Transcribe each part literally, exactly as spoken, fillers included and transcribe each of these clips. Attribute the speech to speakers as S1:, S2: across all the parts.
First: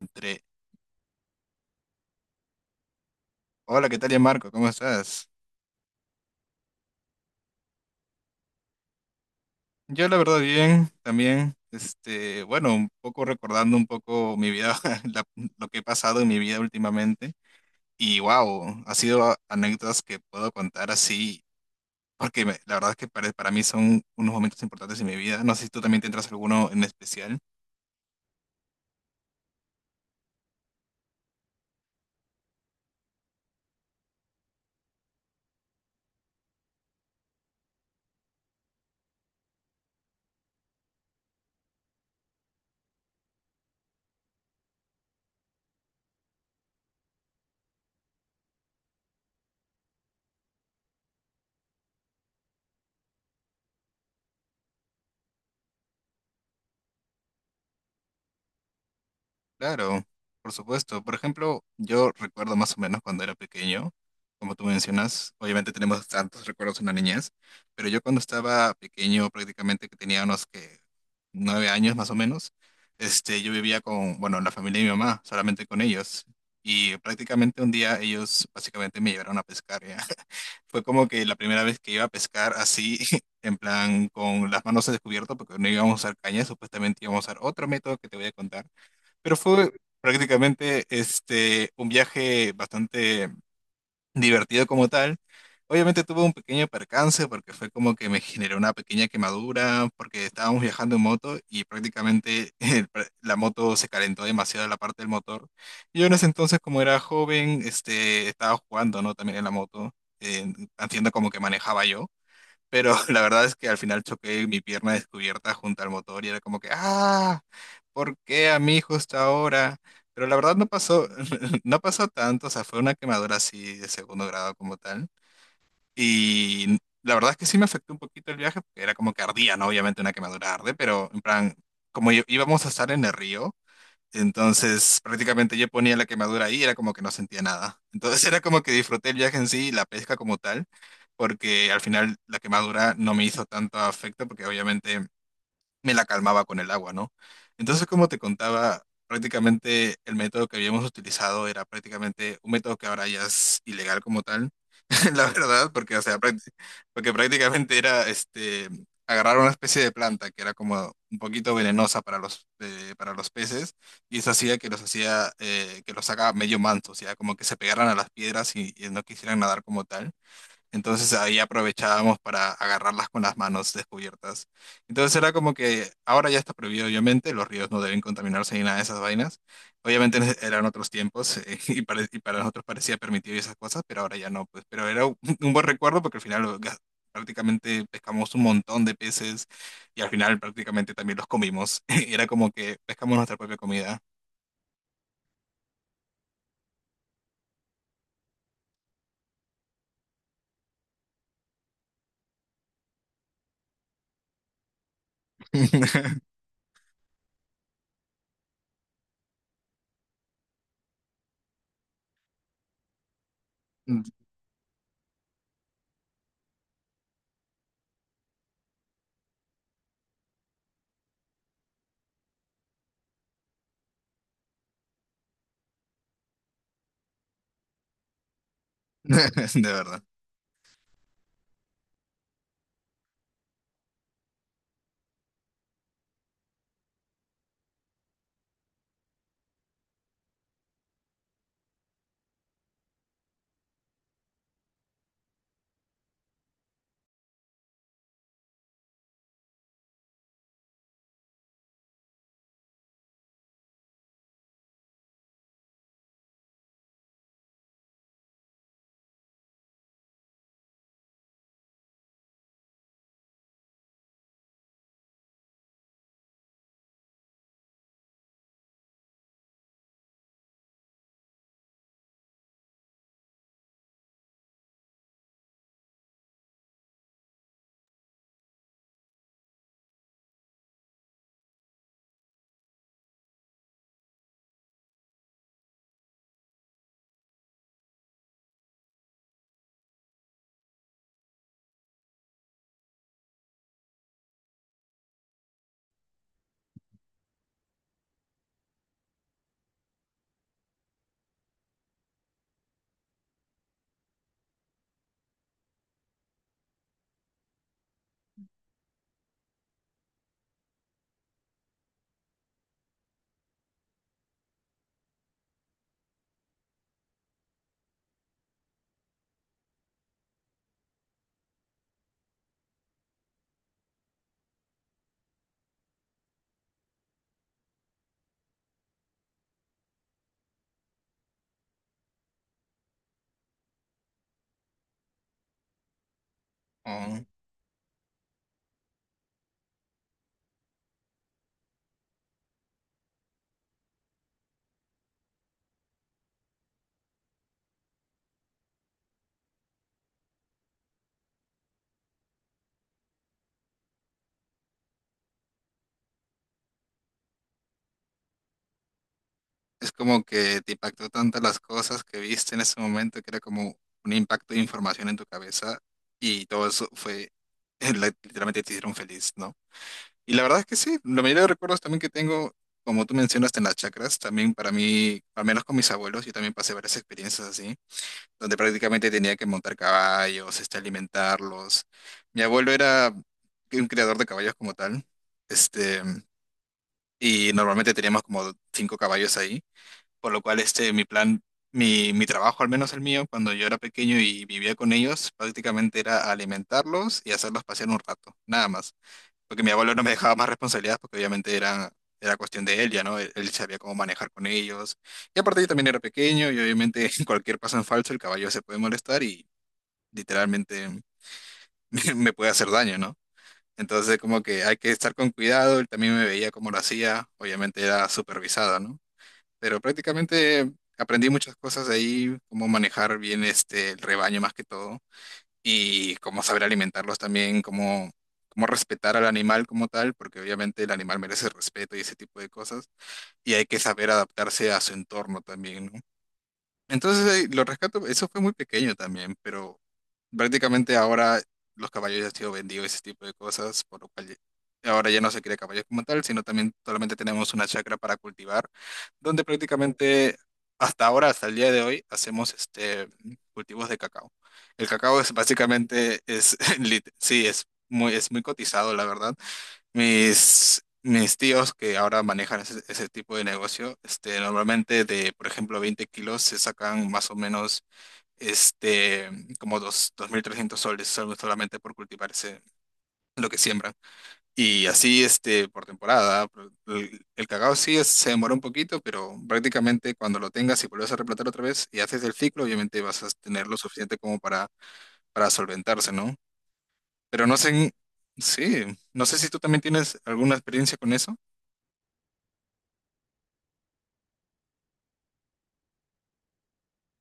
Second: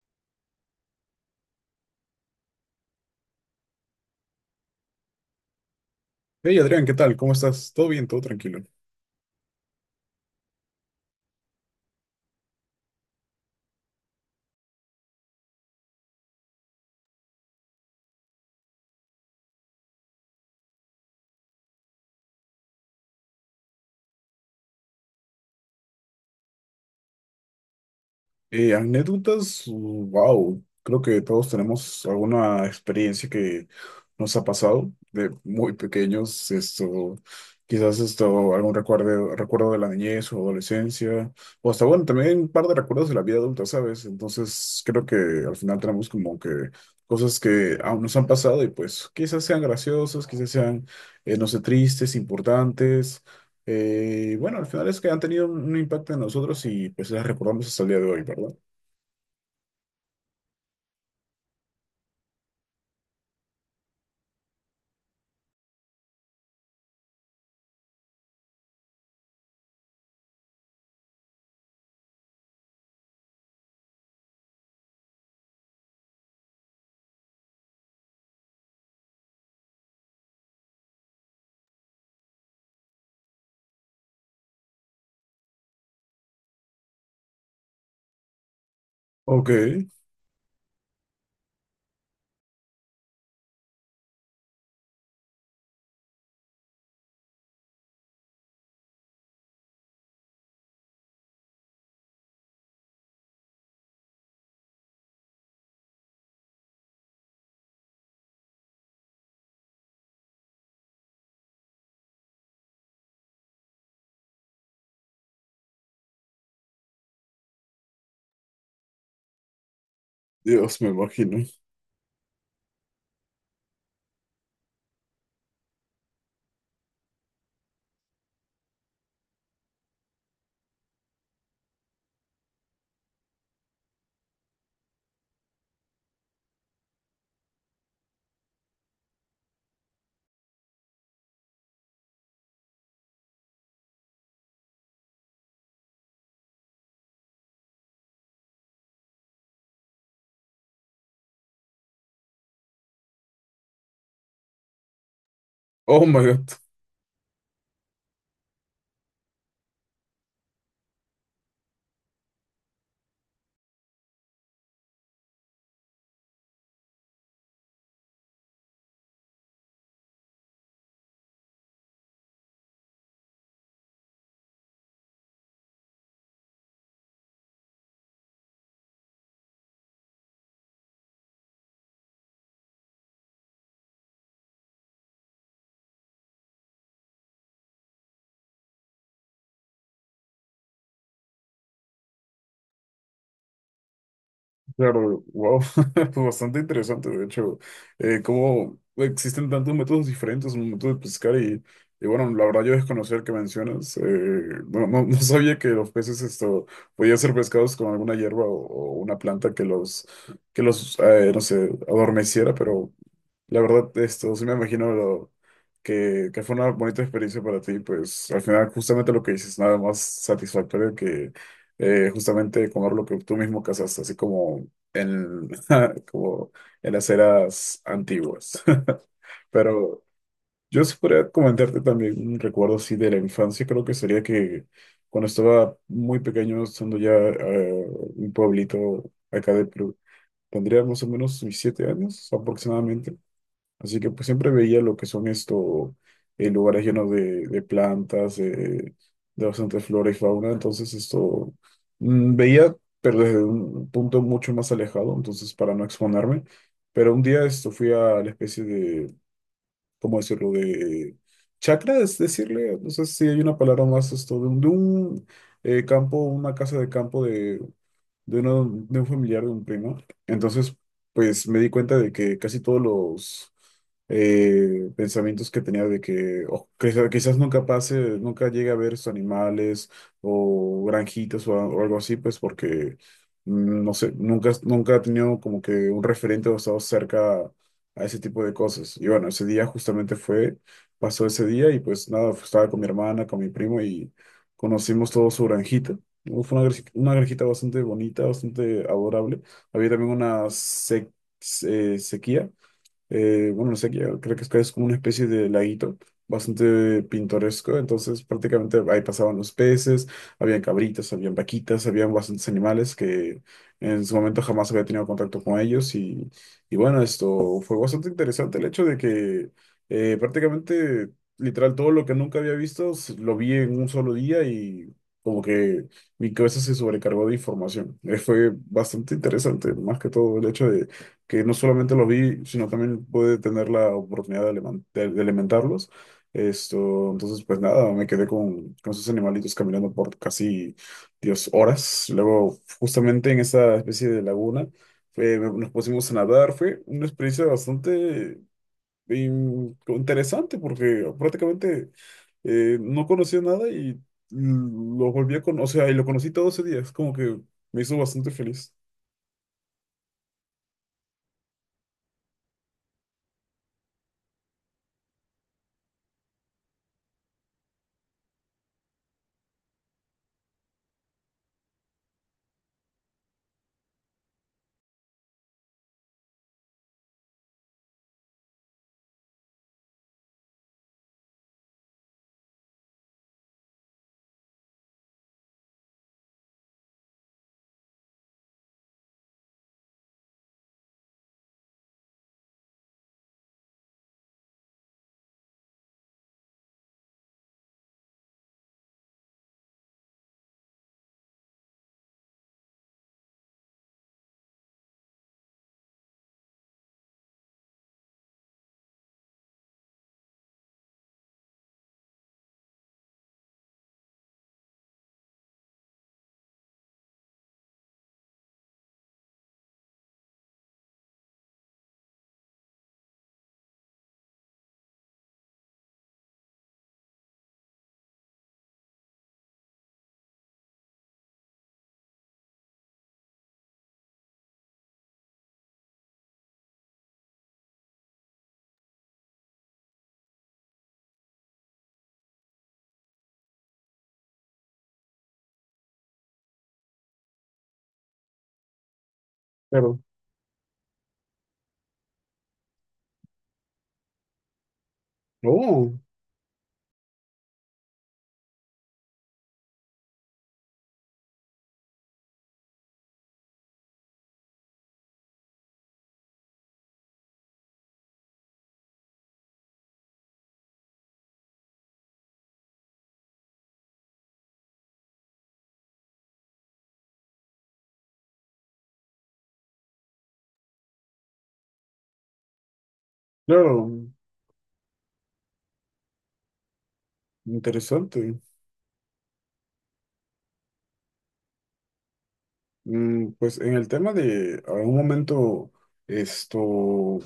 S1: Entre, hola, ¿qué tal, ya Marco? ¿Cómo estás?
S2: Hey Adrián, ¿qué tal? ¿Cómo estás? ¿Todo bien? ¿Todo tranquilo?
S1: Yo la verdad bien, también, este, bueno, un poco recordando un poco mi vida, la- lo que he pasado en mi vida últimamente, y wow, ha sido anécdotas que puedo contar así, porque me- la verdad es que para, para mí son unos momentos importantes en mi vida, no sé si tú también tendrás alguno en especial.
S2: Eh, anécdotas, wow, creo que todos tenemos alguna experiencia que nos ha pasado de muy pequeños, esto, quizás esto, algún recuerdo, recuerdo de la niñez o adolescencia, o hasta bueno, también un par de recuerdos de la vida adulta, ¿sabes? Entonces creo que al final tenemos como que cosas que aún nos han pasado y pues quizás sean graciosas, quizás sean, eh, no sé, tristes, importantes. Eh, bueno, al final es que han tenido un, un impacto en nosotros y pues las recordamos hasta el día de hoy, ¿verdad?
S1: Claro, por supuesto. Por ejemplo, yo recuerdo más o menos cuando era pequeño, como tú mencionas, obviamente tenemos tantos recuerdos en la niñez, pero yo cuando estaba pequeño, prácticamente que tenía unos que nueve años más o menos, este, yo vivía con, bueno, la familia de mi mamá, solamente con ellos. Y prácticamente un día ellos básicamente me llevaron a pescar, ¿ya? Fue como que la primera vez que iba a pescar así, en plan con las manos descubiertas, porque no íbamos a usar caña, supuestamente íbamos a usar otro método que te voy a contar. Pero
S2: Ok,
S1: fue prácticamente este, un viaje bastante divertido como tal. Obviamente tuve un pequeño percance porque fue como que me generó una pequeña quemadura porque estábamos viajando en moto y prácticamente el pr- la moto se calentó demasiado la parte del motor. Y yo en ese entonces como era joven, este, estaba jugando, ¿no? También en la moto, eh, haciendo como que manejaba yo. Pero la verdad es que al final choqué mi pierna descubierta junto al motor y era como que, ah, ¿por qué a mí justo ahora? Pero la verdad no
S2: Dios, me
S1: pasó,
S2: imagino.
S1: no pasó tanto, o sea, fue una quemadura así de segundo grado como tal. Y la verdad es que sí me afectó un poquito el viaje, porque era como que ardía, ¿no? Obviamente una quemadura arde, pero en plan, como i- íbamos a estar en el río, entonces, prácticamente yo ponía la quemadura ahí y era como que no sentía nada. Entonces, era como que disfruté el viaje en sí y la pesca como tal, porque al final la quemadura no me hizo tanto afecto porque obviamente me la calmaba con el agua, ¿no? Entonces, como te contaba, prácticamente el método que habíamos utilizado era prácticamente un método que ahora ya es ilegal como tal, la verdad, porque, o
S2: Oh
S1: sea,
S2: my
S1: prácti-
S2: God,
S1: porque prácticamente era este, agarrar una especie de planta que era como un poquito venenosa para los, eh, para los peces, y eso hacía que los hacía, eh, que los sacaba medio mansos, o sea, como que se pegaran a las piedras y, y no quisieran nadar como tal. Entonces ahí aprovechábamos para agarrarlas con las manos descubiertas. Entonces era como que ahora ya está prohibido, obviamente, los ríos no deben contaminarse ni nada de esas vainas. Obviamente eran otros tiempos, eh, y, pare- y para nosotros parecía permitido y esas cosas, pero ahora ya no, pues. Pero era un un buen recuerdo porque al final lo gas- prácticamente pescamos un montón de peces y al final prácticamente también los comimos. Era como que pescamos nuestra propia comida.
S2: claro, wow, fue bastante interesante, de hecho, eh, cómo existen tantos métodos diferentes, un método de pescar y, y bueno, la verdad yo desconocer que mencionas, eh, no, no, no sabía que los peces esto podían ser pescados con alguna hierba o, o una planta que los, que los, eh, no sé, adormeciera, pero... La verdad, esto sí me imagino lo, que, que fue una bonita experiencia para ti, pues al final justamente lo que dices, nada más satisfactorio que eh, justamente comer lo que tú mismo cazaste, así como en, como en las eras antiguas.
S1: De verdad.
S2: Pero yo sí podría comentarte también un recuerdo así de la infancia, creo que sería que cuando estaba muy pequeño, estando ya eh, un pueblito acá de Perú, tendría más o menos mis siete años aproximadamente. Así que pues siempre veía lo que son estos lugares llenos de, de plantas, de de bastante flora y fauna. Entonces esto mm, veía, pero desde un punto mucho más alejado, entonces para no exponerme. Pero un día esto fui a la especie de, ¿cómo decirlo? De chacra, es decirle, no sé si hay una palabra más, esto, de un, de un, eh, campo, una casa de campo de, uno, de un familiar, de un primo. Entonces, pues me di cuenta de que casi todos los eh, pensamientos que tenía de que oh, quizá- quizás, nunca pase, nunca llegue a ver estos animales o granjitas o, a- o algo así, pues porque, mm, no sé, nunca, nunca he tenido como que un referente o estado cerca a ese tipo de cosas. Y bueno, ese día justamente fue, pasó ese día y pues nada, estaba con mi hermana, con mi primo y conocimos todo su granjita. Fue una, granja- una granjita bastante bonita, bastante adorable. Había también una sec- eh, sequía eh, bueno, no sé, qué, creo que es que es como una especie de laguito bastante pintoresco, entonces prácticamente ahí pasaban los peces, habían cabritas, habían vaquitas, habían bastantes animales que en su momento jamás había tenido contacto con ellos y, y bueno, esto fue bastante interesante el hecho de que eh, prácticamente, literal, todo lo que nunca había visto s- lo vi en un solo día y como que mi cabeza se sobrecargó de información. Eh, fue bastante interesante, más que todo el hecho de que no solamente lo vi, sino también pude tener la oportunidad de, alimen- de- de alimentarlos. Esto,
S1: Oh.
S2: entonces, pues nada, me quedé con, con esos animalitos caminando por casi, Dios, horas. Luego, justamente en esa especie de laguna, eh, nos pusimos a nadar. Fue una experiencia bastante in- interesante porque prácticamente eh, no conocía nada y lo volví a conocer, o sea, y lo conocí todo ese día. Es como que me hizo bastante feliz.
S1: Es como que te impactó tantas las cosas que viste en ese momento que era como un impacto de información en tu cabeza y todo eso fue, la- literalmente te hicieron feliz, ¿no? Y la verdad es que sí, la mayoría de recuerdos también que tengo, como tú mencionaste en las chacras, también para mí, al menos con mis abuelos, yo también pasé varias experiencias así, donde prácticamente tenía que montar caballos, este, alimentarlos. Mi abuelo era un criador de caballos como tal, este, y normalmente teníamos como cinco caballos ahí, por lo cual este, mi plan, mi, mi trabajo, al menos el mío, cuando yo era pequeño y vivía con ellos, prácticamente era alimentarlos y hacerlos pasear un rato, nada más. Porque mi abuelo no me dejaba más responsabilidades porque obviamente era, era cuestión de él ya, ¿no? Él, él sabía cómo manejar con ellos. Y aparte yo también era pequeño y obviamente cualquier paso en falso el caballo se puede molestar y literalmente me, me puede hacer daño, ¿no? Entonces como que hay que estar con cuidado, él también me veía cómo lo hacía, obviamente era supervisada, ¿no?, pero prácticamente aprendí muchas cosas de ahí, cómo manejar bien este, el rebaño más que todo, y cómo saber alimentarlos también, cómo, cómo respetar al animal como tal, porque obviamente el animal merece respeto y ese tipo de cosas, y hay que saber adaptarse a su entorno también, ¿no? Entonces, eh, lo rescato, eso fue muy pequeño también, pero prácticamente ahora los caballos ya han sido vendidos, ese tipo de cosas, por lo cual ya- ahora ya no se quiere caballos como tal, sino también solamente tenemos una chacra para cultivar, donde
S2: Claro.
S1: prácticamente hasta ahora, hasta el día de hoy, hacemos este cultivos de cacao. El cacao es
S2: Oh,
S1: básicamente, es, lit- sí, es muy, es muy cotizado, la verdad. Mis, mis tíos que ahora manejan ese, ese tipo de negocio, este, normalmente de, por ejemplo, veinte kilos se sacan más o menos, este, como dos, dos mil trescientos soles, solo- solamente por cultivar ese- lo que siembran. Y así, este, por temporada. por- El, el cacao sí es- se demora un poquito, pero prácticamente cuando lo tengas y vuelves a replantar otra vez y haces el ciclo, obviamente vas a tener lo
S2: claro.
S1: suficiente como para, para solventarse, ¿no? Pero no sé, en-
S2: Interesante.
S1: sí, no sé si tú también tienes alguna experiencia con eso.
S2: Mm, pues en el tema de algún momento, esto,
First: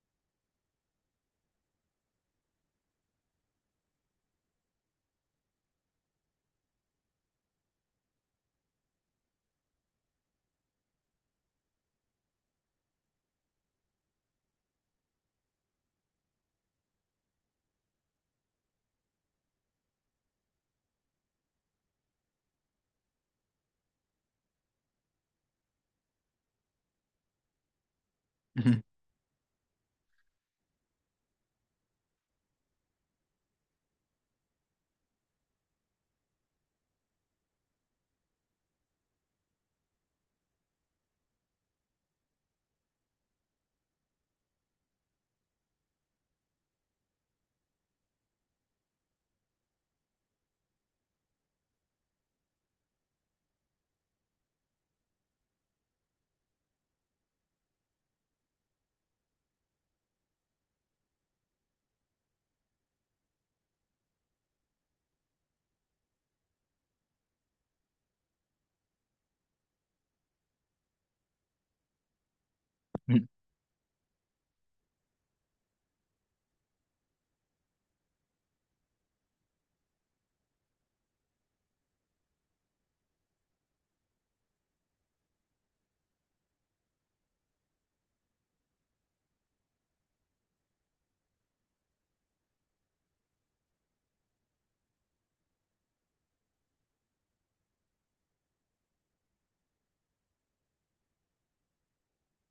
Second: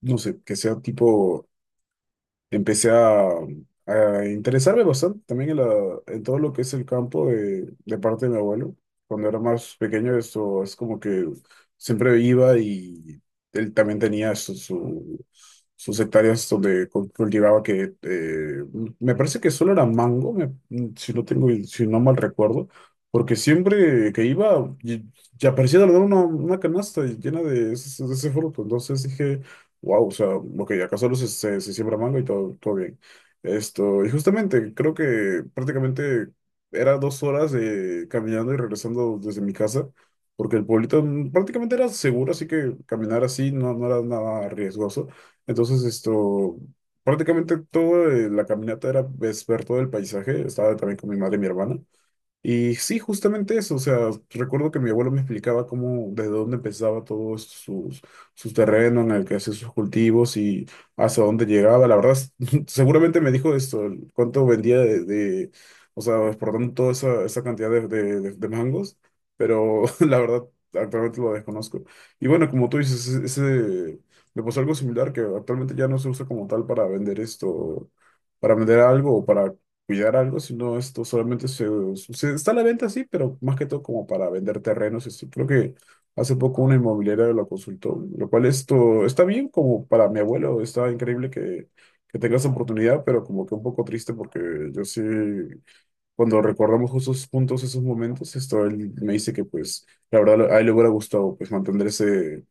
S2: no sé, que sea tipo empecé a, a interesarme bastante también en, la- en todo lo que es el campo de, de parte de mi abuelo. Cuando era más pequeño, eso es como que siempre iba y él también tenía su, su- sus hectáreas donde cu- cultivaba que eh, me parece que solo era mango, me- mm, si no tengo, si no mal recuerdo, porque siempre que iba y- ya aparecía de la nada una, una canasta llena de ese, de ese fruto. Entonces dije wow, o sea, ok, acá solo se, se, se siembra mango y todo, todo bien. Esto, y justamente creo que prácticamente era dos horas eh, caminando y regresando desde mi casa, porque el pueblito mm, prácticamente era seguro, así que caminar así no, no era nada riesgoso. Entonces, esto, prácticamente toda eh, la caminata era ves, ver todo el paisaje, estaba también con mi madre y mi hermana. Y sí, justamente eso, o sea, recuerdo que mi abuelo me explicaba cómo, desde dónde empezaba todo esto, sus, su terreno en el que hacía sus cultivos y hasta dónde llegaba, la verdad, es- seguramente me dijo esto, el cuánto vendía de, de, o sea, exportando toda esa, esa cantidad de, de, de- de mangos, pero la verdad, actualmente lo desconozco. Y bueno, como tú dices, ese, ese- me pasó algo similar que actualmente ya no se usa como tal para vender esto, para vender algo o para cuidar algo, sino esto solamente se, se- está a la venta, sí, pero más que todo como para vender terrenos. Esto. Creo que hace poco una inmobiliaria lo consultó, lo cual esto está bien como para mi abuelo, está increíble que, que tenga esa oportunidad, pero como que un poco triste porque yo sí, cuando recordamos justo esos puntos, esos momentos, esto él me dice que pues la verdad a él le hubiera gustado pues mantener ese...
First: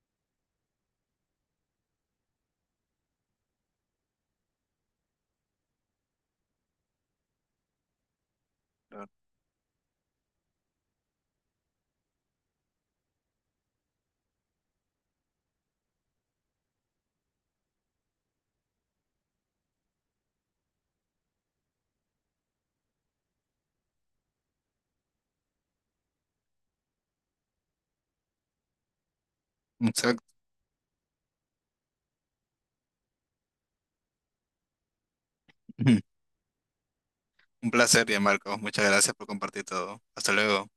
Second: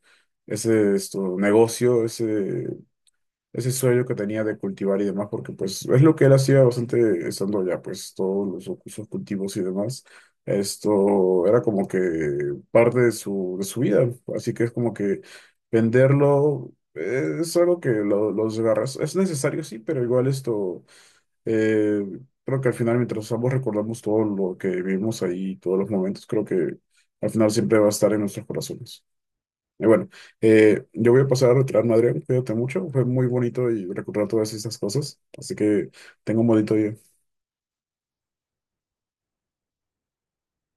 S2: Ese esto, negocio, ese, ese sueño que tenía de cultivar y demás, porque pues es lo que él hacía bastante estando allá, pues todos los, cu- sus
S1: Claro.
S2: cultivos y demás. Esto era como que parte de su, de su vida, así que es como que venderlo eh, es algo que lo- los agarras es necesario, sí, pero igual esto, eh, creo que al final mientras ambos recordamos todo lo que vivimos ahí, todos los momentos, creo que al final siempre va a estar en nuestros corazones. Y bueno,
S1: Exacto.
S2: eh, yo voy a pasar a retirarme, Adrián. Cuídate mucho. Fue muy bonito y recordar todas estas cosas. Así que tengo un bonito día.
S1: Un placer, ya Marcos. Muchas gracias por compartir todo. Hasta luego.